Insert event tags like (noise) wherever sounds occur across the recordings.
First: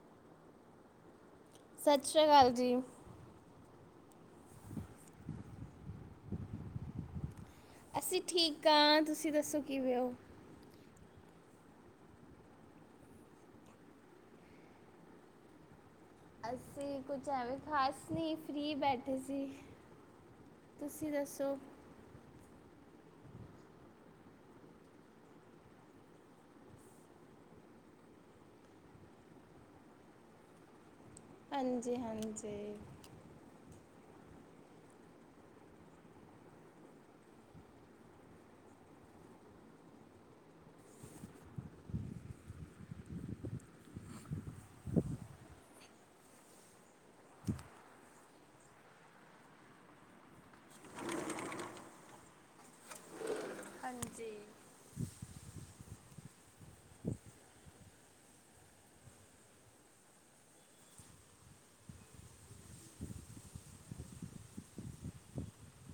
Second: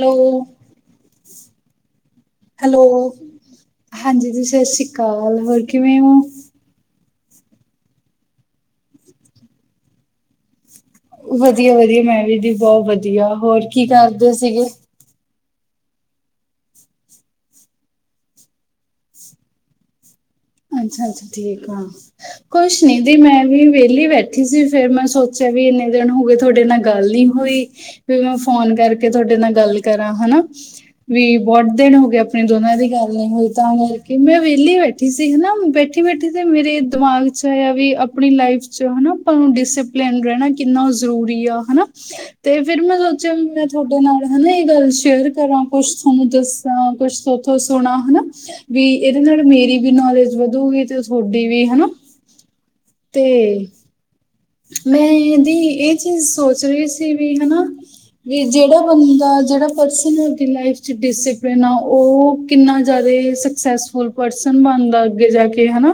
Hello, ਸਤਿ ਸ਼੍ਰੀ ਅਕਾਲ ਜੀ ਹੈਲੋ ਹਾਂਜੀ ਜੀ ਸਸ੍ਰੀ ਅਕਾਲ, ਹੋਰ ਕਿਵੇਂ ਓ? ਅਸੀਂ ਠੀਕ ਆਂ, ਤੁਸੀਂ ਦੱਸੋ ਕਿਵੇਂ ਓ? ਵਧੀਆ- ਵਧੀਆ ਮੈਂ ਵੀ ਠੀਕ ਆ, ਬਹੁਤ ਵਧੀਆ, ਹੋਰ ਕੀ ਕਰਦੇ ਸੀਗੇ। ਅਸੀਂ, ਕੁਛ ਐਵੇਂ ਖਾਸ ਨੀ, ਫ੍ਰਰੀ ਬੈਠੇ ਸੀ। ਅੱਛਾ- ਤੁਸੀਂ ਅੱਛਾ ਦੱਸੋ ਠੀਕ ਆ ਕੁਛ ਨੀ ਦੀ ਮੈਂ ਵੀ ਵਿਹਲੀ ਬੈਠੀ ਸੀ, ਫਿਰ ਮੈਂ ਸੋਚਿਆ ਵੀ ਇੰਨੇ ਦਿਨ ਹੋ ਗਏ ਤੁਹਾਡੇ ਨਾਲ ਗੱਲ ਨੀ ਹੋ ਹੋਈ, ਫਿਰ ਮੈਂ ਫੋਨ ਕਰਕੇ ਤੁਹਾਡੇ ਨਾਲ ਗੱਲ ਕਰਾਂ ਹਨਾ ਵੀ ਬਹੁਤ ਦਿਨ ਹਾਂਜੀ ਹੋ ਗਏ ਆਪਣੇ ਹਾਂਜੀ ਦੋਨਾਂ ਦੀ ਗੱਲ ਨੀ ਹੋਈ, ਤਾਂ ਕਰਕੇ ਮੈਂ ਵਿਹਲੀ ਬੈਠੀ ਸੀ। ਤੇ ਹਨਾ, ਬੈਠੀ-ਬੈਠੀ ਤੇ ਮੇਰੇ ਦਿਮਾਗ 'ਚ ਆਇਆ ਵੀ ਆਪਣੀ ਲਾਈਫ 'ਚ ਹਨਾ ਸਾਨੂੰ ਡਿਸਿਪਲਿਨ ਰਹਿਣਾ ਕਿੰਨਾ ਜ਼ਰੂਰੀ ਆ, ਹਨਾ ਤੇ ਫਿਰ ਮੈਂ ਸੋਚਿਆ ਵੀ ਮੈਂ ਤੁਹਾਡੇ ਨਾਲ, ਹਨਾ ਇਹ ਗੱਲ ਸ਼ੇਅਰ ਕਰਾਂ ਕੁਛ ਤੁਹਾਨੂੰ ਦੱਸ ਤਾਂ ਕੁਛ ਸੁਥੋਂ ਸੁਣਾ ਹਨਾ, ਵੀ ਇਹਦੇ ਨਾਲ ਮੇਰੀ ਵੀ ਨੌਲੇਜ ਵਧੂਗੀ ਤੇ ਤੁਹਾਡੀ ਵੀ ਹਨਾ, ਤੇ ਹਾਂਜੀ। ਮੈਂ ਇਹਦੀ ਇਹ ਚੀਜ਼ ਸੋਚ ਰਹੀ ਸੀ ਵੀ ਹਨਾ। ਵੀ ਜੇੜਾ ਬੰਦਾ ਜੇੜਾ ਪਰਸਨ ਲਾਈਫ 'ਚ ਡਿਸਿਪਲਿਨ ਆ, ਉਹ ਕਿੰਨਾ ਜਿਆਦਾ ਸਕਸੈਸਫੁਲ ਪਰਸਨ ਬਨਦਾ ਅੱਗੇ ਜਾ ਕੇ ਹਨਾ।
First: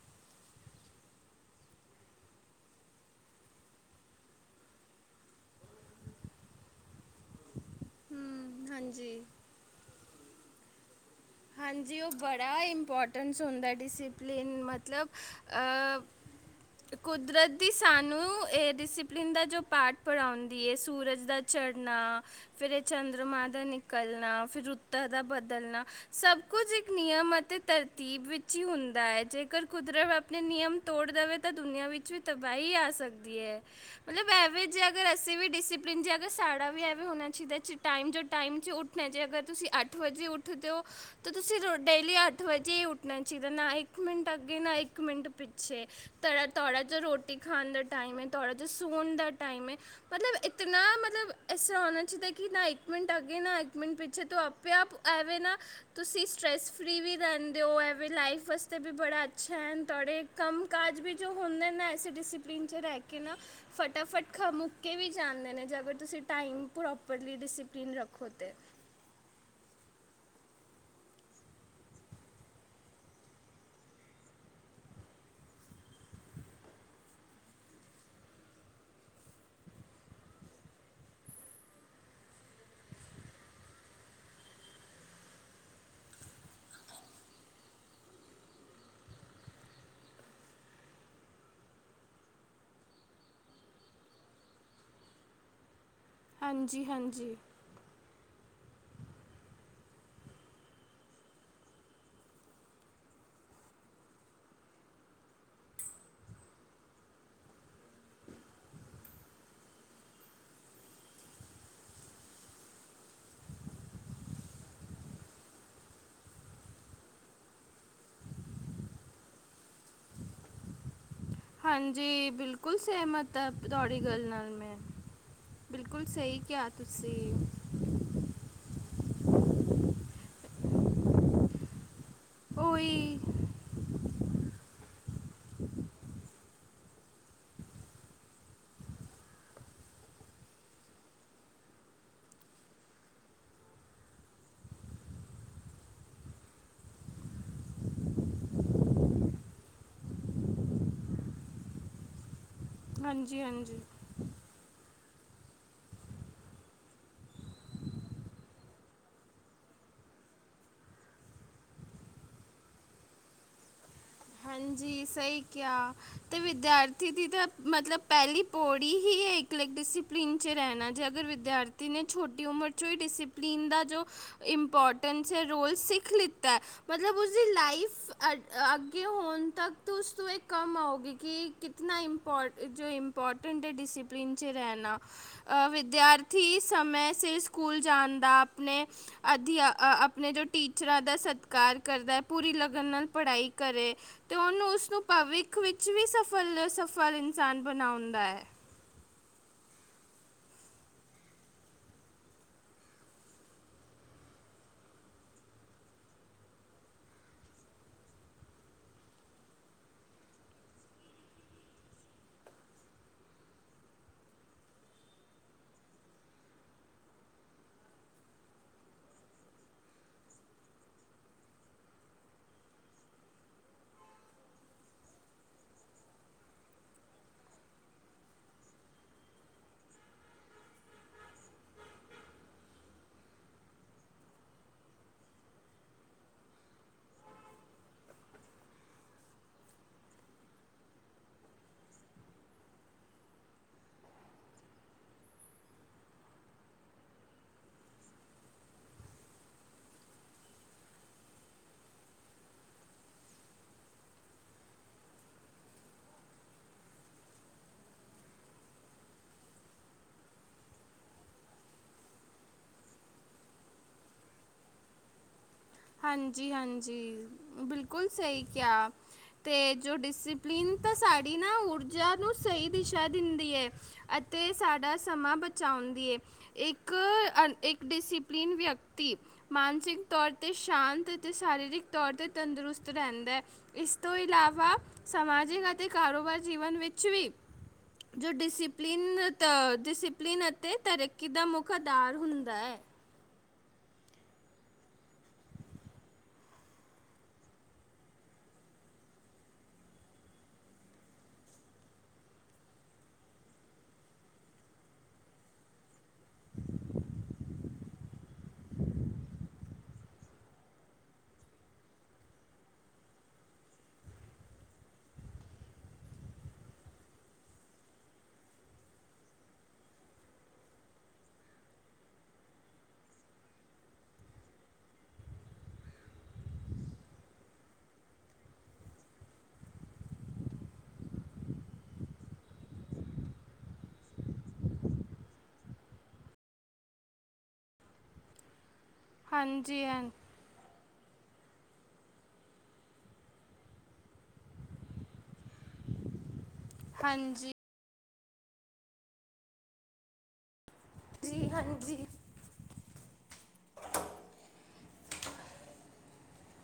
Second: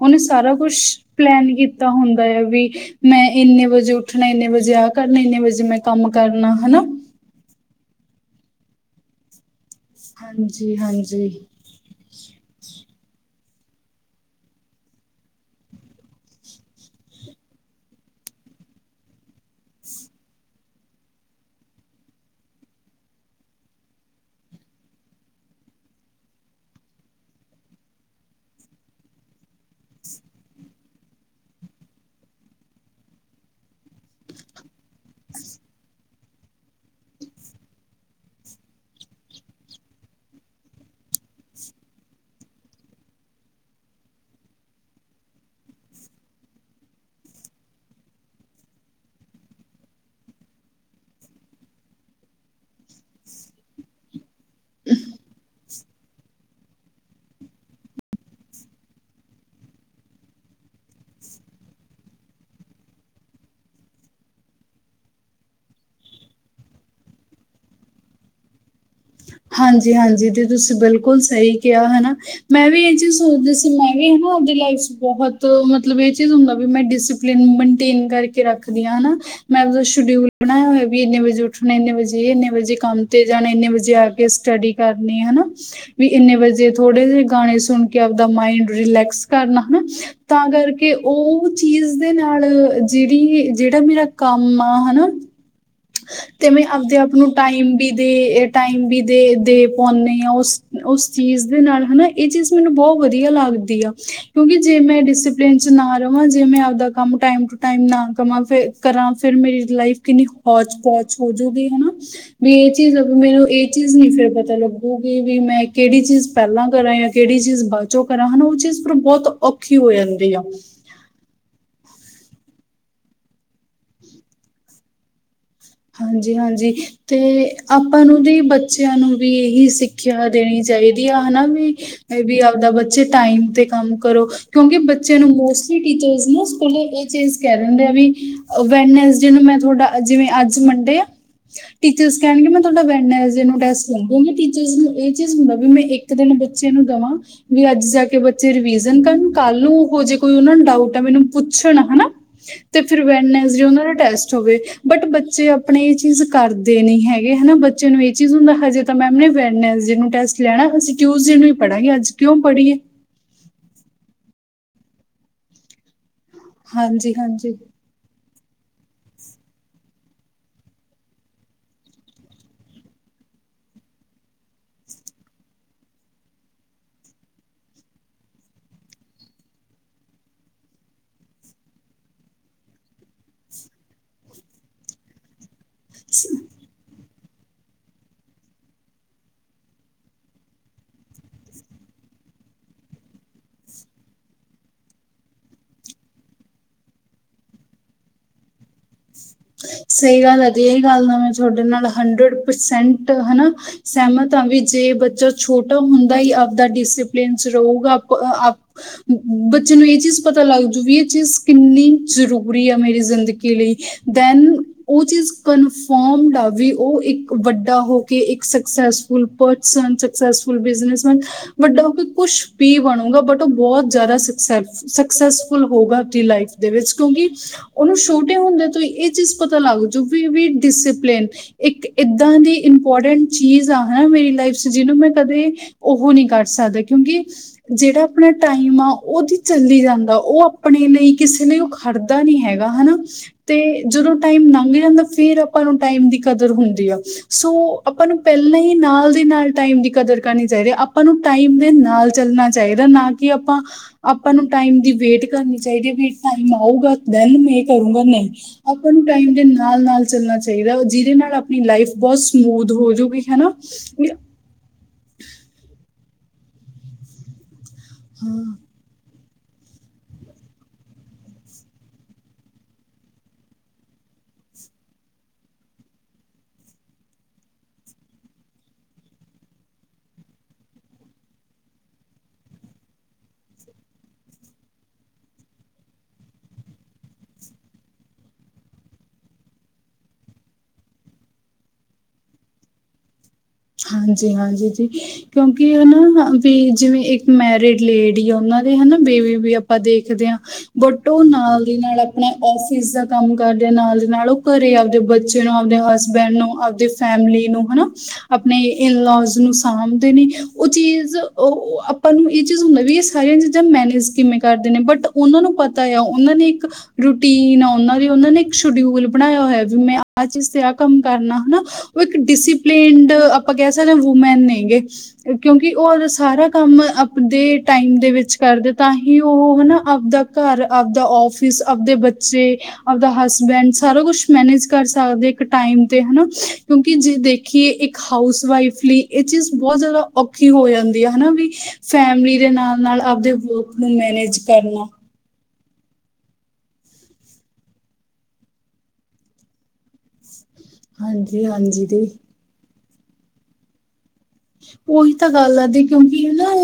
ਉਹਨੇ ਸਾਰਾ ਕੁਛ, ਪਲੈਨ ਕੀਤਾ ਹੁੰਦਾ ਇਹ ਵੀ ਮੈਂ ਇੰਨੇ ਵਜੇ ਉੱਠਣਾ, ਐਨੇ ਵਜੇ ਆਹ ਕਰਨਾ, ਐਨੇ ਵਜੇ ਮੈਂ ਕੰਮ ਕਰਨਾ ਹਨਾ। ਹਮ ਹਾਂਜੀ। ਹਾਂਜੀ-ਹਾਂਜੀ। ਹਾਂਜੀ, ਓ ਬੜਾ ਇੰਮਪੋਟਰਟਸ ਹੁੰਦਾ ਡਿਸਿਪਲਿਨ ਮਤਲਬ, ਆ ਕੁਦਰਤ ਦੀ ਸਾਨੂੰ ਇਹ ਡਿਸਿਪਲਿਨ ਦਾ ਜੋ ਪਾਠ ਪੜ੍ਹਾਉਂਦੀ ਏ, ਸੂਰਜ ਦਾ ਚੜ੍ਹਨਾ, ਫਿਰ ਇਹ ਚੰਦਰਮਾ ਦਾ ਨਿਕਲਣਾ, ਫੇਰ ਰੁੱਤਾਂ ਦਾ ਬਦਲਣਾ। ਸਭ ਕੁਝ ਇੱਕ ਨਿਯਮ ਅਤੇ ਤਰਤੀਬ ਵਿੱਚ ਹੀ ਹੁੰਦਾ ਏ, ਜੇਕਰ ਕੁਦਰਤ ਅਪ ਆਪਣੇ ਨਿਯਮ ਤੋੜ ਦੇਵੇ ਤਾਂ ਦੁਨੀਆਂ ਵਿੱਚ ਵੀ ਤਬਾਹੀ ਆ ਸਕਦੀ ਏ। ਮਤਲਬ ਐਵੇੇ ਅਗਰ ਅਸੀਂ ਵੀ ਡਿਸਿਪਲਿਨ 'ਚ ਸਾਡਾ ਐਵੇ ਹੋਣਾ ਚਾਹੀਦਾ ਟਾਇਮ-ਟਾਇਮ ਉਠ ਉੱਠਣਾ, ਜੇ ਅਗਰ ਤੁਸੀਂ ਅੱਠ ਵਜੇ ਉੱਠਦੇ ਓ ਤਾਂ ਤੁਸੀਂ ਰੋਜ ਡੇਲੀ ਅੱਠ ਵਜੇ ਹੀ ਉੱਠਣਾ ਚਾਹੀਦਾ ਨਾ, ਇੱਕ ਮਿੰਟ ਅੱਗੇ ਨਾ ਇੱਕ ਮਿੰਟ ਪਿੱਛੇ। ਤਾਡਾ ਤਾ ਥੋਹੜਾ ਰੋਟੀ ਖਾਣ ਦਾ ਟਾਈਮ ਏ, ਤਾਡਾ ਤਾ ਥੋਹੜ੍ਹਾ ਸੌਣ ਦਾ ਟਾਈਮ ਏ ਮਤਲਬ ਇਤਨਾ ਮਤਲਬ, ਇਸ ਤਰਾਂ ਹੋਣਾ ਚਾਹੀਦਾ ਕਿ ਨਾ, ਇੱਕ ਮਿੰਟ ਆ ਗਏ ਨਾ, ਇੱਕ ਮਿੰਟ ਪਿੱਛੇ ਤੋਂ ਆਪ ਪਿਆ ਅਪ, ਐਵੇਂ ਨਾ ਤੁਸੀਂ ਸਟਰੈੱਸ ਫ੍ਰੀ ਵੀ ਰਹਿੰਦੇ ਓ, ਐਵੇ ਲਾਈਫ ਵਾਸਤੇ ਵੀ ਬੜਾ ਅੱਛਾ ਐੰ ਤੁਹਾਡੇ ਕੰਮ-ਕਾਜ ਵੀ ਜੋ ਹੁੰਦੇ ਨਾ ਇਸੀ ਡਿਸਪਲਿਨ 'ਚ ਰਹਿ ਕੇ ਨਾ ਫਟਾਫਟ ਖ ਮੁੱਕੇ ਵੀ ਜਾਂਦੇ ਨੇ, ਜੇ ਅਗਰ ਤੁਸੀਂ ਟਾਈਮ ਪ੍ਰੋਪਰਲੀ ਡਿਸਿਪਲਿਨ ਰੱਖੋ ਤੇ। ਹਾਂਜੀ-ਹਾਂਜੀ ਤੇ ਤੁਸੀਂ ਬਿਲਕੁਲ ਸਹੀ ਕਿਆ, ਹਨਾ। ਮੈਂ ਵੀ ਇਹ ਚੀਜ਼ ਸੋਚਦੀ ਸੀ, ਮੈਂ ਵੀ ਹਨਾ ਉਹਦੀ ਲਾਈਫ 'ਚ ਬਹੁਤ, ਮਤਲਬ ਇਹ ਚੀਜ਼ ਹੁੰਦਾ ਵੀ ਮੈਂ ਡਿਸਪ ਡਿਸਿਪਲਿਨ ਮੇਨਟੇਨ ਕਰਕੇ ਰੱਖਦੀ ਆ, ਹਨਾ। ਮੈਂ ਆਪ ਸ਼ਡਿਊਲ ਬਣਾਇਆ ਹੋਇਆ, ਵੀ ਇੰਨੇ ਵਜੇ ਉੱਠਣਾ, ਇੰਨੇ ਵਜੇ ਏ, ਇੰਨੇ ਵਜੇ ਕੰਮ ਤੇ ਜਾਣਾ, ਇੰਨੇ ਵਜੇ ਆ ਕੇ ਸਟੱਡੀ ਕਰਨੀ ਹਨਾ। ਵੀ ਇੰਨੇ ਵਜੇ, ਥੋੜੇ ਜਿਹੇ ਗਾਣੇ ਸੁਣ ਕੇ ਆਪਦਾ ਮਾਇੰਡ ਰਿਲੈਕਸ ਕਰਨਾ ਹਨਾ। ਤਾਂ ਕਰਕੇ ਉਹ ਚੀਜ਼ ਦੇ ਨਾਲ, ਜੇੜੀ, ਜੇੜਾ ਮੇਰਾ ਕੰਮ ਆ ਹਨਾ। (inaudible) ਤੇ ਮੈਂ ਹਾਂਜੀ ਆਪਦੇ ਆਪ ਨੂੰ ਹਾਂਜੀ ਟਾਈਮ ਵੀ ਦੇ, ਏ ਟਾਈਮ ਵੀ ਦੇ -ਦੇ ਪਾਉਂਦੀ ਆ, ਉਸ ਚੀਜ਼ ਦੇ ਨਾਲ ਹਨਾ, ਇਹ ਚੀਜ਼ ਮੈਨੂੰ ਬਹੁਤ ਵਧੀਆ ਲੱਗਦੀ ਆ। ਕਿਉਂਕਿ ਜੇ ਮੈਂ ਡਿਸਪਲਿਨ 'ਚ ਨਾ ਰਵਾਂ, ਜੇ ਮੈਂ ਆਪਦਾ ਕੰਮ ਟਾਈਮ ਟੂ ਟਾਈਮ ਨਾ ਕਮਾਂ, ਫਿਰ ਕਰਾਂ ਫੇਰ ਮੇਰੀ ਲਾਈਫ ਕਿੰਨੀ ਹੋਚੋਚ-ਪਹੋਚ ਹੋਜੂਗੀ ਹਨਾ। ਵੀ ਇਹ ਚੀਜ਼ ਮੈਨੂੰ ਏ ਚੀਜ਼ ਨਹੀ ਫੇਰ ਪਤਾ ਲੱਗੂਗੀ, ਵੀ ਮੈਂ ਕੇੜੀ ਚੀਜ਼ ਪਹਿਲਾਂ ਕਰਾਂ ਜਾਂ ਕੇੜੀ ਚੀਜ਼ ਬਾਚ ਜੋ ਕਰਾਂ ਹਨਾ, ਫਿਰ ਉਹ ਚੀਜ਼ ਬਹੁਤ ਔਖੀ ਹੋ ਜਾਂਦੀ ਆ। ਹਾਂਜੀ, ਬਿਲਕੁਲ ਸਹਿਮਤ ਆਂ, ਤੁਹਾਡੀ ਗੱਲ ਨਾਲ ਮੈਂ। ਬਿਲਕੁਲ ਸਹੀ ਕਿਆ ਹਾਂਜੀ-ਹਾਂਜੀ ਤੇ ਤੁਸੀਂ। ਆਪਾਂ ਨੂੰ ਵੀ, ਬੱਚਿਆਂ ਨੂੰ ਵੀ, ਇਹੀ ਸਿੱਖਿਆ ਦੇਣੀ ਚਾਈਦੀ ਆ, ਹਨਾ ਵੀ ਇਹ ਵੀ ਆਪਦਾ ਬੱਚੇ ਉਹੀ ਟਾਈਮ ਤੇ ਕੰਮ ਕਰੋ, ਕਿਉਂਕਿ ਬੱਚਿਆਂ ਨੂੰ ਮੋਸਟਲੀ ਟੀਚਰਸ ਨਾ ਸਕੂਲੇ ਇਹ ਚੀਜ਼ ਕਹਿ ਦਿੰਦੇ ਆ ਵੀ ਵੈਨਸਡੇ ਨੂੰ ਮੈਂ ਤੁਹਾਡਾ, ਜਿਵੇਂ ਅੱਜ ਮੰਡੇ ਆ ਟੀਚਰ ਕਹਿਣਗੇ, ਮੈਂ ਤੁਹਾਡਾ ਵੈਡਨੈਸਡੇ ਨੂੰ ਟੈਸਟ ਲਵਾਂਗੀ, ਟੀਚਰਸ ਨੂੰ ਇਹ ਚੀਜ਼ ਹੁੰਦਾ ਵੀ ਮੈਂ ਇਕ ਇੱਕ ਦਿਨ ਬੱਚੇ ਨੂੰ ਦਵਾਂ। ਵੀ ਅੱਜ ਜਾ ਕੇ ਬੱਚੇ ਰਿਵੀਜ਼ਨ ਕਰਨ, ਕੱਲ ਨੂੰ ਉਹ ਜੇ ਕੋਈ ਉਹਨਾਂ ਨੂੰ ਡਾਊਟ ਆ ਮੈਨੂੰ ਪੁੱਛਣ, ਹਨਾ। ਤੇ ਫੇਰ ਹਾਂਜੀ ਵਰਨੈਸਡੇ ਹਾਂਜੀ ਉਹਨਾਂ ਦਾ ਟੈਸਟ ਹੋਵੇ, ਬਟ ਬ ਬੱਚੇ ਆਪਣੇ ਇਹ ਚੀਜ਼ ਕਰਦੇ ਨੀ ਹੈਗੇ ਹਨਾ, ਬੱਚੇ ਨੂੰ ਇਹ ਚੀਜ਼ ਹੁੰਦਾ ਹਜੇ, ਤਾਂ ਮੈਮ ਨੇ ਵੇਡਨੈਸਡੇ ਨੂੰ ਟੈਸਟ ਲੈਣਾ ਅਸੀਂ ਟਿਊਜ਼ਡੇ ਨੂੰ ਈ ਪੜਾਂਗੇ ਅੱਜ ਕਿਉਂ ਪੜ੍ਹੀਏ। ਹਾਂਜੀ ਸਹੀ ਕਿਆ ਤੇ ਵਿਦਿਆਰਥੀ ਹਾਂਜੀ ਦੀ ਤਾਂ ਹਾਂਜੀ ਮਤਲਬ ਪਹਿਲੀ ਪੌੜੀ ਹੀ ਇੱਕ ਅਲਗ ਡਿਸਪਲਿਨ 'ਚ ਰਹਿਣਾ ਜੇ ਅਗਰ ਵਿਦਿਆਰਥੀ ਨੇ ਛੋਟੀ ਉਮਰ 'ਚ ਚੋ ਈ ਡਿਸਪਲੀਨ ਦਾ ਜੋ ਇੰਪੋਰਟੇਨਸ ਐ ਰੋਲ ਸਿੱਖ ਲਿੱਤਾ ਐ, ਮਤਲਬ ਉਸਦੀ ਲਾਈਫ ਕਿ ਹੁਣ ਤੱਕ ਤੁ ਤੋਂ ਇਹ ਕੰਮ ਆਉਗੀ ਕਿ, ਕਿਤਨਾ ਇਪੋਟ ਜੋ ਇੰਪੋਰਡੈਟ ਆ ਡਸਿਪਲਨ ਚ ਰਹਿਣਾ ਆ ਵਿਦਿਆਰਥੀ ਸਮੇਂ ਸਿਰ ਸਕੂ ਸਕੂਲ ਜਾਣ ਦਾ ਆਪਣੇ ਅਧਿਆ ਆ ਆਪਣੇ ਜੋ ਟੀਚਰਾਂ ਦਾ ਸਤਿਕਾਰ ਕਰਦਾ ਐ, ਪੂਰੀ ਲਗਨ ਨਾਲ ਪੜ੍ਹਾਈ ਕਰੇ ਤੇ ਉਹਨੂੰ ਉਸਨੂੰ ਭਵਿੱਖ ਵਿੱਚ ਵੀ ਸਫਲ-ਸਫਲ ਇਨਸਾਨ ਬਣਾਉਂਦਾ ਐ। ਸਹੀ ਗੱਲ ਐ ਦੀ ਇਹੀ ਗੱਲ ਨਾ ਮੈਂ ਸੋਡੇ ਨਾਲ ਹੰਡਰਡ ਪਰਸੈਂਟ ਹਨਾ ਸਹਿਮਤ ਆ ਵੀ ਜੇ ਬੱਚਾ ਛੋਟਾ ਹੁੰਦਾ ਈ ਆਪਦਾ ਡਿਸਪਲਿਨ ਚ ਰਹੁਗਾ ਆਪ ਬੱਚੇ ਨੂੰ ਇਹ ਚੀਜ਼ ਪਤਾ ਲੱਗਜੂ ਵੀ ਇਹ ਚੀਜ਼ ਕਿੰਨੀ ਜ਼ਰੂਰੀ ਆ ਮੇਰੀ ਜ਼ਿੰਦਗੀ ਲਈ। ਦੈਨ ਉਹ ਚੀਜ਼ ਕਨਫੋਮਡ ਆ ਵੀ ਉਹ ਇੱਕ ਵੱਡਾ ਹੋਕੇ ਇੱਕ ਸਕਸੈਸ ਫੁਲ ਪਰਸਨ ਸਕਸੈਸਫੁਲ ਬਿਜ਼ਨਸ ਮੈਨ। ਵੱਡਾ ਹੋਕੇ ਕੁਛ ਵੀ ਬਣੂਗਾ ਬਟ ਉਹ ਬਹੁਤ ਜ਼ਿਆਦਾ ਸਕਸੈਸਫੁ ਸਕਸੈਸਫੁਲ ਹੋਊਗਾ ਆਬਦੀ ਲਾਈਫ ਦੇ ਵਿੱਚ ਕਿਉਂਕਿ, ਉਹਨੂੰ ਛੋਟੇ ਹੁੰਦੇ ਤੋਂ ਹੀ ਇਹ ਚੀਜ਼ ਪਤਾ ਲਗਜੂ ਵੀ-ਵੀ ਡਸੀਪਲੀਨ ਇੱਕ ਏਦਾਂ ਦੀ ਇੰਪੋਰਟੈਂਟ ਚੀਜ਼ ਆ, ਹਨਾ ਮੇਰੀ ਲਾਈਫ ਚ ਜਿਹਨੂੰ ਮੈਂ ਕਦੇ ਉਹੋ ਨੀ ਕਰ ਸਕਦਾ ਕਿਉਂਕਿ ਜਿਹੜਾ ਆਪਣਾ ਟਾਈਮ ਆ, ਉਹਦੀ ਚੱਲੀ ਜਾਂਦਾ ਉਹ ਆਪਣੇ ਲਈ ਕਿਸੇ ਲਈ ਖੜਦਾ ਨੀ ਹੈਗਾ, ਤੇ ਜਦੋਂ ਟਾਈਮ ਲੰਘ ਜਾਂਦਾ, ਫੇਰ ਆਪਾਂ ਨੂੰ ਟਾਈਮ ਦੀ ਕਦਰ ਹੁੰਦੀ ਆ। ਸੋ ਆਪਾਂ ਨੂੰ ਪਹਿਲਾਂ ਈ ਨਾਲ ਦੇ ਨਾਲ ਟਾਈਮ ਦੀ ਕਦਰ ਕਰਨੀ ਚਾਹੀਦੀ ਐ ਆਪਾਂ ਨੂੰ ਟਾਈਮ ਦੇ ਨਾਲ ਚੱਲਣਾ ਚਾਹੀਦਾ ਨਾ ਕਿ ਆਪਾਂ ਆਪਾਂ ਨੂੰ ਟਾਈਮ ਦੀ ਵੇਟ ਕਰਨੀ ਚਾਹੀਦੀ ਐ ਵੀ ਟਾਈਮ ਆਊਗਾ ਦੈਨ ਮੈਂ ਕਰੂੰਗਾ ਨਈ। ਆਪਾਂ ਨੂੰ ਟਾਈਮ ਦੇ ਨਾਲ-ਨਾਲ ਚੱਲਣਾ ਚਾਹੀਦਾ ਜਿਹਦੇ ਨਾਲ ਆਪਣੀ ਲਾਈਫ ਬਹੁਤ ਸਮੂਥ ਹੋਜੂਗੀ ਹਨਾ। (inaudible) ਹਾਂਜੀ-ਹਾਂਜੀ ਬਿਲਕੁਲ ਸਈ ਹਾਂ ਕਿਆ ਤੇ ਜੋ ਡਿਸਪਲਿਨ ਤਾਂ ਸਾਡੀ ਨਾ ਊਰਜਾ ਨੂੰ ਦਿੰਦੀ ਐ। ਅਤੇ ਸਾਡਾ ਸਮਾਂ ਬਚਾਓਦੀ ਐ। ਇੱਕ ਆ ਇੱਕ ਡਿਸਪਲੀਨ ਵਿਅਕਤੀ ਮਾਨਸਿਕ ਤੌਰ ਤੇ ਸ਼ਾਂਤ ਤੇ ਸਰੀਰਿਕ ਤੌਰ 'ਤੇ ਤੰਦਰੁਸਤ ਰਹਿੰਦਾ। ਇਸ ਇਲਾਵਾ ਸਮਾਜਿਕ ਅਤੇ ਕਾਰੋਬਾਰ ਜੀਵਨ ਵਿੱਚ ਵੀ ਜੋ ਡਿਸਪਲਿਨ ਤ ਡਿਸਪਲਿਨ ਅਤੇ ਤਰੱਕੀ ਦਾ ਮੁੱਖ ਆਧਾਰ ਹੁੰਦਾ ਹੈ। ਹਾਂਜੀ-ਹਾਂਜੀ ਜੀ। ਕਿਉਂਕਿ ਹਨਾ ਵੀ ਜਿਵੇਂ ਇੱਕ ਮੈਰਿਡ ਲੇਡੀ ਆ ਉਹਨਾਂ ਦੇ ਹਨਾ ਬੇਬੀ ਵੀ ਆਪਾਂ ਦੇਖਦੇ ਆ ਬਟ ਉਹ ਨਾਲ ਦੀ ਨਾਲ ਆਪਣਾ ਔਫਿਸ ਦਾ ਕੰਮ ਕਰਦੇ ਨਾਲ ਦੀ ਨਾਲ ਉਹ ਘਰੇ ਆਪਦੇ ਬੱਚੇ ਨੂੰ ਆਪਦੇ ਹਸ ਬੈਡ ਨੂੰ ਆਪਦੀ ਫੈਮਿਲੀ ਨੂੰ ਹਨਾ ਆਪਣੇ ਇਨਲੌਸ ਨੂੰ ਸਾਂਭਦੇ ਨੇ ਉਹ ਚੀਜ਼ ਆਪਾਂ ਨੂੰ ਇਹ ਚੀਜ਼ ਹੁੰਦਾ ਵੀ ਸਾਰੀਆਂ ਚੀਜ਼ਾਂ ਮੈਨੇਜ ਕਿਵੇਂ ਕਰਦੇ ਨੇ ਬਟ ਉਹਨਾਂ ਨੂੰ ਪਤਾ ਆ ਉਹਨਾਂ ਨੇ ਇੱਕ ਰੂਟੀਨ ਆ ਦੇ ਉਹਨਾਂ ਨੇ ਇੱਕ ਸ਼ਡਿਊਲ ਬਣਾਇਆ ਹੋਇਆ ਵੀ ਮੈਂ ਆਹ ਚੀਜ਼ ਤੇ ਆਹ ਕੰਮ ਕਰਨਾ ਹਨਾ ਉਹ ਇੱਕ ਡਿਸਿਪਲੇਨਡ ਆਪਾਂ ਕਹਿ ਸਕਦੇ ਆ ਵੂਮੈਨ ਨੇਗੇ। ਕਿਉਂਕਿ ਉਹ ਸਾਰਾ ਕੰਮ ਆਪਦੇ ਟਾਈਮ ਦੇ ਵਿੱਚ ਕਰਦੇ ਤਾਂ ਹੀ ਉਹ ਹਨਾ ਆਪਦਾ ਘਰ ਆਬਦਾ ਔਫਿਸ ਆਬਦੇ ਬੱਚੇ ਆਪਦਾ ਹਸਬੈਂਡ ਸਾਰਾ ਕੁਛ ਮੈਨੇਜ ਕਰ ਸਕਦੇ ਇੱਕ ਟਾਈਮ ਤੇ ਹਨਾ ਕਿਉਂਕਿ ਜੇ ਦੇਖੀਏ ਇੱਕ ਹਾਊਸ ਵਾਈਫ ਲਈ ਇਹ ਚਿਜ ਬਹੁਤ ਹਾਂਜੀ ਜ਼ਿਆਦਾ ਹਾਂ ਔ ਔਖੀ ਹੋ ਜਾਂਦੀ ਆ, ਹਨਾ ਵੀ ਫੈਮਲੀ ਦੇ ਨਾਲ-ਨਾਲ ਆਪਦੇ ਵੋਕ ਨੂੰ ਮੈਨੇਜ ਕਰਨਾ। ਹਾਂਜੀ। ਹਾਂਜੀ- ਹਾਂਜੀ ਦੀ। ਉਹੀ ਤਾਂ ਗੱਲ ਆ ਦੀ, ਕਿਉਂਕਿ ਨਾ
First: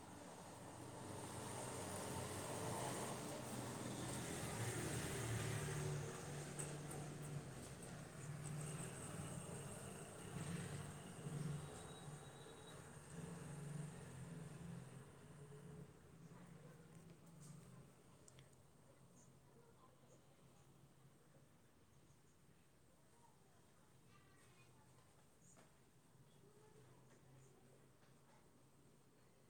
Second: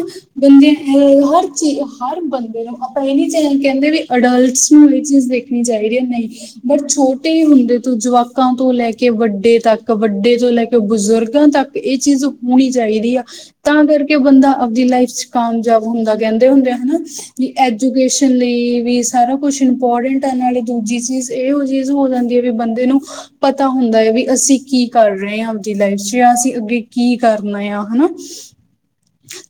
ਬੰਦੇ ਨੂੰ ਹਰ ਚੀਜ਼ ਹਰ ਬੰਦੇ ਨੂੰ, ਆਪਾਂ ਇਹਨੀ ਚ ਕਹਿੰਦੇ ਵੀ, ਅਡਲਟਸ ਨੂੰ ਇਹ ਚੀਜ਼ ਦੇਖ ਣੀ ਚਾਹੀਦੀ ਹੈ, ਨਹੀਂ। ਬਟ ਛੋਟੇ ਹੁੰਦੇ ਤੋਂ ਜਵਾਕਾਂ ਤੋਂ ਲੈ ਕੇ ਵੱਡੇ ਤੱਕ, ਵੱਡੇ ਤੋਂ ਲੈ ਕੇ ਬਜ਼ੁਰਗਾਂ ਤੱਕ ਇਹ ਚੀਜ਼ ਹੋਣੀ ਚਾਹੀਦੀ ਆ। ਤਾਂ ਕਰਕੇ ਬੰਦਾ ਆਪਦੀ ਲਾਈਫ 'ਚ ਕਾਮਯਾਬ ਹੁੰਦਾ, ਕਹਿੰਦੇ ਹੁੰਦੇ ਹਨਾ। ਵੀ ਐਜੂਕੇਸ਼ਨ ਲਈ ਵੀ, ਸਾਰਾ ਕੁਛ ਇੰਪੋਰਟੈਂਟ ਆ ਨਾਲੇ ਦੂਜੀ ਚੀਜ਼ ਇਹੋ ਚੀਜ਼ ਹੋ ਜਾਂਦੀ ਹੈ, ਵੀ ਬੰਦੇ ਨੂੰ ਪਤਾ ਹੁੰਦਾ ਹੈ ਵੀ ਅਸੀਂ ਕੀ ਕਰ ਰਹੇ ਹਾਂ, ਆਪਦੀ ਲਾਈਫ 'ਚ ਜਾਂ ਅਸੀਂ ਅੱਗੇ ਕੀ ਕਰਨਾ ਆ ਹਨਾ,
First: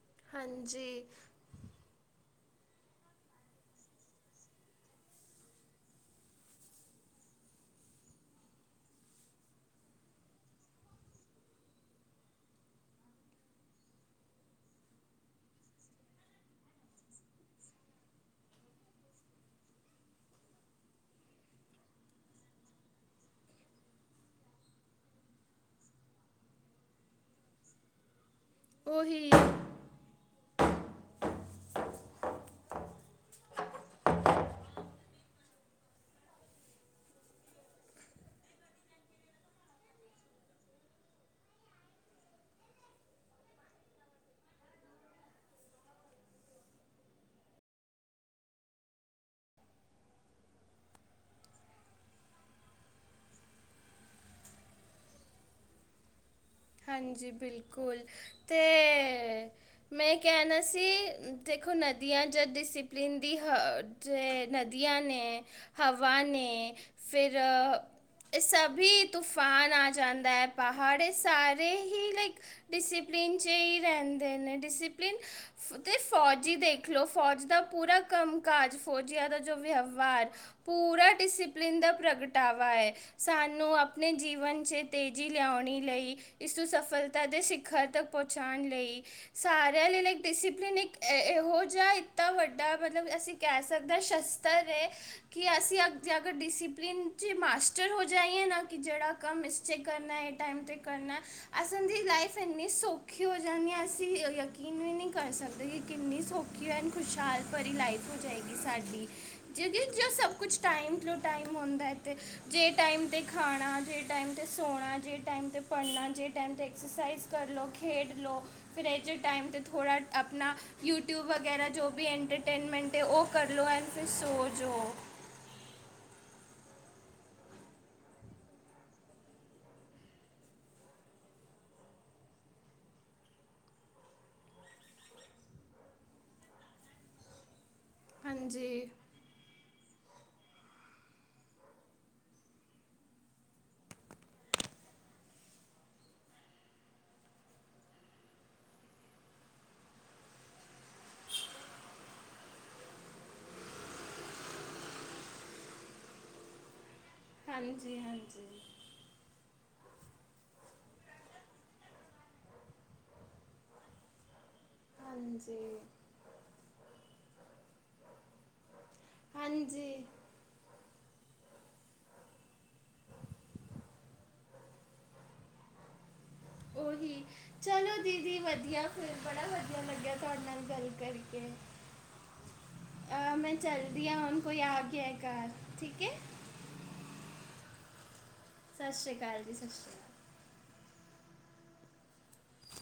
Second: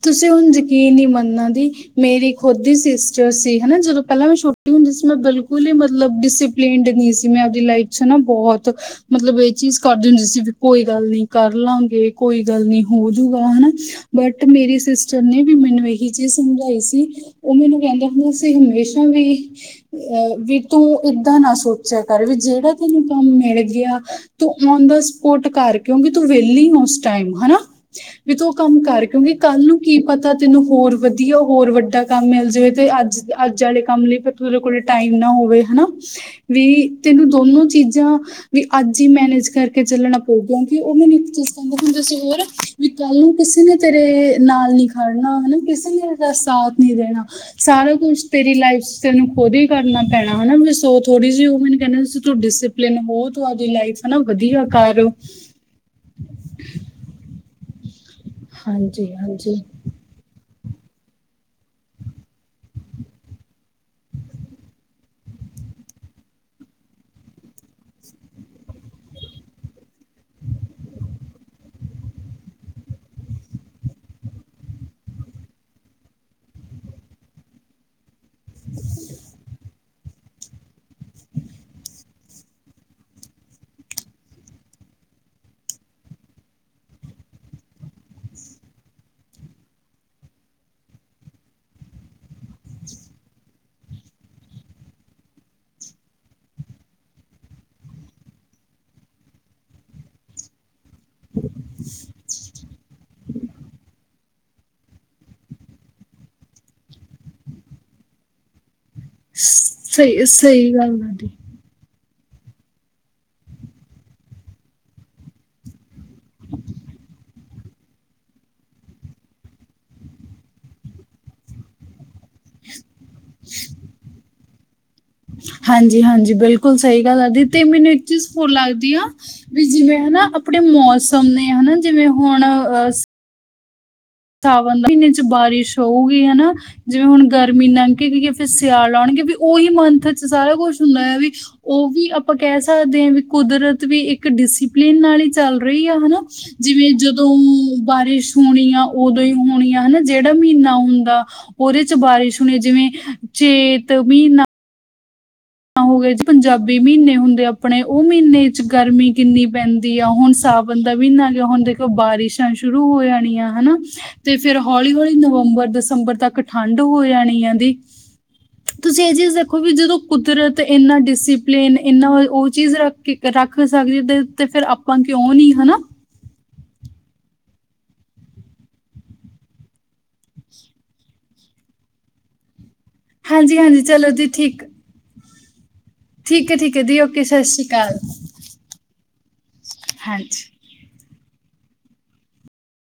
ਤੁਸੀਂ ਹੁਣ ਯਕੀਨ ਹਾਂਜੀ ਨਹੀਂ ਮੰਨਣਾ ਦੀ ਮੇਰੀ ਖੁਦ ਹੀ ਸਿਸਟਰ ਸੀ ਹਨਾ, ਜਦੋਂ ਪਹਿਲਾਂ ਮੈਂ ਛੋਟੀ ਹੁੰਦੀ ਸੀ ਮੈਂ ਬਿਲਕੁਲ ਹੀ ਮਤਲਬ ਡਿਸਪ ਪਲੀਡ ਨੀ ਸੀ ਮੈਂ ਆਪਦੀ ਲਾਈਫ 'ਚ ਹਨਾ ਬਹੁਤ ਮਤਲਬ ਇਹ ਚੀਜ਼ ਕਰਦੇ ਹੁੰਦੀ ਸੀ, ਕੋਈ ਗੱਲ ਨਹੀਂ ਕਰਲਾਂਗੇ ਕੋਈ ਗੱਲ ਨੀ ਹੋਜੂਗਾ ਹਨਾ। ਬਟ ਮੇਰੀ ਸਿਸਟਰ ਨੇ ਵੀ ਮੈਨੂੰ, ਇਹੀ ਚੀਜ਼ ਸਮਝਾਈ ਸੀ। ਉਹ ਮੈਨੂੰ ਕਹਿੰਦੇ ਹੁੰਦੇ ਸੀਂ, ਹਮੇਸ਼ਾ ਵੀ ਅਹ ਵੀ ਤੂੰ ਏਦਾਂ ਨਾ ਸੋਚਿਆ ਕਰ, ਵੀ ਜਿਹੜਾ ਤੈਨੂੰ ਕੰਮ ਮਿਲ ਗਿਆ ਤੂੰ ਓਨ ਦਾ ਸਪੋਟ ਕਰ, ਕਿਉਂਕਿ ਤੂੰ ਵਿਹਲੀ ਉਸ ਟਾਈਮ ਹਨਾ, ਵੀ ਤੂੰ ਕੰਮ ਕਰ ਉਹੀ ਕਿਉਂਕਿ ਕੱਲ ਨੂੰ ਕੀ ਪਤਾ ਤੈਨੂੰ ਹੋਰ ਵਧੀਆ ਹੋਰ ਵੱਡਾ ਕੰਮ ਮਿਲ ਜਾਵੇ, ਤੇ ਅੱਜ ਅੱਜ ਵਾਲੇ ਕੰਮ ਲਈ ਵੀ ਉਹਦੇ ਕੋਲ ਟਾਈਮ ਨਾ ਹੋਵੇ, ਹਨਾ ਵੀ ਤੈਨੂੰ ਦੋਨੋ ਚੀਜ਼ਾਂ ਵੀ ਅਜ ਈ ਮੈਨੇਜ ਕਰਕੇ ਚੱਲਣਾ ਪਉ, ਕਿੳਕਿ ਉਹਨੂੰ ਇੱਕ ਚੀਜ਼ ਕਹਿਣਦੇ ਹੁਣ ਦੇ ਸੀ ਹੋਰ, ਵੀ ਕੱਲ ਨੂੰ ਕਿਸੇ ਨੇ ਤੇਰੇ ਨਾਲ ਨੀ ਖੜਨਾ, ਹਨਾ ਕਿਸੇ ਨੇ ਤੇਰਾ ਸਾਥ ਨਹੀਂ ਦੇਣਾ। ਸਾਰਾ ਕੁਛ ਤੇਰੀ ਲਾਈਫ ਤੈਨੂੰ ਖੁਦ ਹੀ ਕਰਨਾ ਪੈਣਾ, ਹਨਾ ਸੋ ਥੋੜੀ ਜਿਹੀ ੳਹ ਮੈਨੂੰ ਕਹਿੰਦੇ ਹੁੰਦੇ ਸੀ ਤੁਹਾਡੇ ਸੀ ਬਹੁਤ ਆਪਦੀ ਲਾਈਫ ਹਨਾ ਵਧੀਆ ਕਰ ਹਾਂਜੀ ਬਿਲਕੁਲ। ਹਾਂਜੀ- ਤੇ ਹਾਂਜੀ। ਮੈਂ ਕਹਿਣਾ ਸੀ ਦੇਖੋ, ਨਦੀਆਂ ਜਾਂ ਡਿਸਿਪਲਿਨ ਦੀ ਹ 'ਚ ਨਦੀਆਂ ਨੇ, ਹਵਾ ਨੇ ਫਿਰ ਇਹ ਸਭੀ ਤੂਫਾਨ ਆ ਜਾਂਦਾ ਐ, ਪਹਾੜ ਸਾਰੇ ਹੀ ਲਾਈਕ, ਡਿਸਪਲਿਨ 'ਚ ਹੀ ਰਹਿੰਦੇ ਨੇ, ਡਿਸਪਲਿਨ ਤੇ ਫੌਜੀ ਦੇਖਲੋ, ਫੌਜ ਦਾ ਪੂਰਾ ਕੰਮ- ਕਾਜ ਫੌਜੀਆਂ ਦਾ ਜੋ ਵਿਵਹਾਰ ਪੂਰਾ ਡਿਸਪਲਿਨ ਦਾ ਪ੍ਰਗਟਾਵਾ ਐ। ਸਾਨੂੰ ਆਪਣੇ ਜੀਵਨ 'ਚ, ਤੇਜ਼ੀ ਲਿਉਣੀ ਲਈ ਇਸ ਸਫਲਤਾ, ਦੇ ਸਿਖਰ ਤੱਕ ਪਹੁੰਚਾਉਣ ਲਈ ਸਾਰਿਆਂ ਲਈ ਲਾਈਕ, ਡਿਸਿਪਲਿਨ ਇੱਕ ਇਹੋ ਜਿਹਾ ਇੱਦਾਂ ਵੱਡਾ ਮਤਲਬ ਅਸੀਂ ਕਹਿ ਸਕਦੇ ਆ, ਸ਼ਸਤਰ ਐ। ਕਿ ਅਸੀਂ ਅਗਰ ਡਿਸਿਪਲਿਨ 'ਚ ਮਾਸਟਰ ਹੋ ਜਾਈਏ ਨਾ, ਕਿ ਜਿਹੜਾ ਕਮ ਮਿਸਟੇਕ ਕਰਨਾ, ਇਹ ਟਾਈਮ 'ਤੇ ਕਰਨਾ ਅਸਾਂ ਦੀ ਲਾਈਫ ਇੰਨੀ ਸੌਖੀ ਹੋ ਜਾਣੀ ਹੈ, ਅਸੀਂ ਯਕੀਨ ਵੀ ਨਹੀਂ ਕਰ ਸਕਦੇ ਕਿ ਕਿੰਨੀ ਸੌਖੀ ਕਿ ਇੰਨੀ ਖੁਸ਼ਹਾਲ ਭਰੀ ਲਾਈਫ ਜਾਏਗੀ, ਸਾਡੀ। ਕਿਉਂਕਿ ਜੋ ਸਹੀ ਸਭ ਕੁਛ, ਸਹੀ ਟਾਈਮ- ਗੱਲ ਆ ਟੂ ਦੀ ਟਾਈਮ ਹੁੰਦਾ ਐ ਤੇ, ਜੇ ਟਾਈਮ ਤੇ ਖਾਣਾ ਜੇ, ਟਾਈਮ ਤੇ ਸੋਣਾ ਜੇ ਟਾਈਮ ਤੇ ਪੜ੍ਹਨਾ ਜੇ ਟਾਈਮ 'ਤੇ ਐਕਸਰਸਾਈਜ਼ ਕਰ ਲਉ, ਖੇਡ ਲਉ ਫਿਰ ਇਹਜੇ ਟਾਈਮ 'ਤੇ ਥੋੜ੍ਹਾ, ਆਪਣਾ। ਯੂਟਿਊਬ ਵਗੈਰਾ ਜੋ ਵੀ ਐਂਟਰਟੇਨਮੈਂਟ ਹੈ ਉਹ ਕਰ ਲਓ, ਐਂਡ ਫਿਰ ਸੌ ਜੋ। ਹਾਂਜੀ ਹਾਂਜੀ ਬਿਲਕੁਲ ਸਹੀ ਗੱਲ ਲੱਗਦੀ ਆ ਦੀ ਤੇ ਮੈਨੂੰ ਇੱਕ ਚੀਜ਼ ਫੁਲ ਲੱਗਦੀ ਆ ਵੀ ਜਿਵੇਂ ਹਨਾ ਆਪਣੇ ਮੌਸਮ ਨੇ ਹਨਾ ਜਿਵੇਂ ਹੁਣ ਅ ਸਾਵਨ ਦੇ ਮਹੀਨੇ ਚ ਬਾਰਿਸ਼ ਹੋਊਗੀ ਹਨਾ ਜਿਵੇਂ ਹੁਣ ਗਰਮੀ ਲੰਘ ਏ ਫਿਰ ਹਾਂਜੀ ਸਿਆਲ ਲਾਉਣਗੇ ਵੀ ਉਹੀ ਮੰਥ ਚ ਸਾਰਾ ਕੁੱਛ ਹੁੰਦਾ ਆ ਵੀ ਉਹ ਵੀ ਆਪਾਂ ਕਹਿ ਸਕਦੇ ਹਾਂ ਵੀ ਕੁਦਰਤ ਵੀ ਇੱਕ ਡਿਸਿਪਲਿਨ ਨਾਲ ਹੀ ਚੱਲ ਰਹੀ ਆ ਹਨਾ। ਜਿਵੇਂ ਜਦੋਂ ਬਾਰਿਸ਼ ਹੋਣੀ ਆ। ਉਦੋਂ ਹੀ ਹੋਣੀ ਆ ਹਨਾ ਜਿਹੜਾ ਮਹੀਨਾ ਹੁੰਦਾ ਉਹਦੇ 'ਚ ਬਾਰਿਸ਼ ਹੋਣੀ ਜਿਵੇਂ ਚੇਤ ਮਹੀਨਾ। ਹੋ ਗਏ ਜ ਪੰਜਾਬੀ ਮਹੀਨੇ ਹੁੰਦੇ ਆਪਣੇ ਹਾਂਜੀ ਉਹ ਹਾਂਜੀ ਮਹੀਨੇ ਚ ਗਰਮੀ ਕਿੰਨੀ ਪੈਂਦੀ ਆ ਹੁਣ ਸਾਵਣ ਦਾ ਮਹੀਨਾ ਜੋ ਹੁਣ ਦੇਖੋ ਬਾਰਿਸ਼ਾਂ ਸ਼ੁਰੂ ਹੋ ਜਾਣੀਆਂ ਹਨਾ। ਤੇ ਫਿਰ ਹੌਲੀ ਹੌਲੀ ਹਾਂਜੀ ਨਵੰਬਰ ਦਸੰਬਰ ਤੱਕ ਠੰਢ ਹੋ ਜਾਣੀ ਆ ਦੀ। ਤੁਸੀਂ ਇਹ ਚੀਜ਼ ਦੇਖੋ ਵੀ ਹਾਂਜੀ ਜਦੋ ਕੁਦਰਤ ਇੰਨਾ ਡਿਸਪਲਨ ਇੰਨਾ ਉਹ ਚੀਜ ਰੱਖਕੇ ਰੱਖ ਸਕਦੀ ਤੇ ਫਿਰ ਆਪ ਆਪਾ ਕਿਉ ਨੀ ਹਨਾ। ਓਹੀ, ਚਲੋ ਦੀਦੀ ਵਧੀਆ ਫਿਰ ਬੜਾ ਵਧੀਆ ਲੱਗਿਆ ਤੁਹਾਡੇ ਨਾਲ ਗੱਲ ਕਰਕੇ, ਅਹ ਮੈਂ ਹਾਂਜੀ ਹਾਂਜੀ ਚੱਲਦੀ ਚਲੋ ਹਾਂ ਜੀ ਹੁਣ ਕੋਈ ਠੀਕ ਆ ਗਿਆ। ਗਿਆ ਘਰ ਠੀਕ ਐ। ਠੀਕ ਹੈ ਠੀਕ ਹੈ ਦੀ ਓਕੇ ਸਾਸਰੀ ਕਾਲ। ਸਤਿ ਸ੍ਰੀ ਅਕਾਲ ਜੀ ਸਤਿ ਸ਼੍ਰੀ ਅਕਾਲ ਹਾਂਜੀ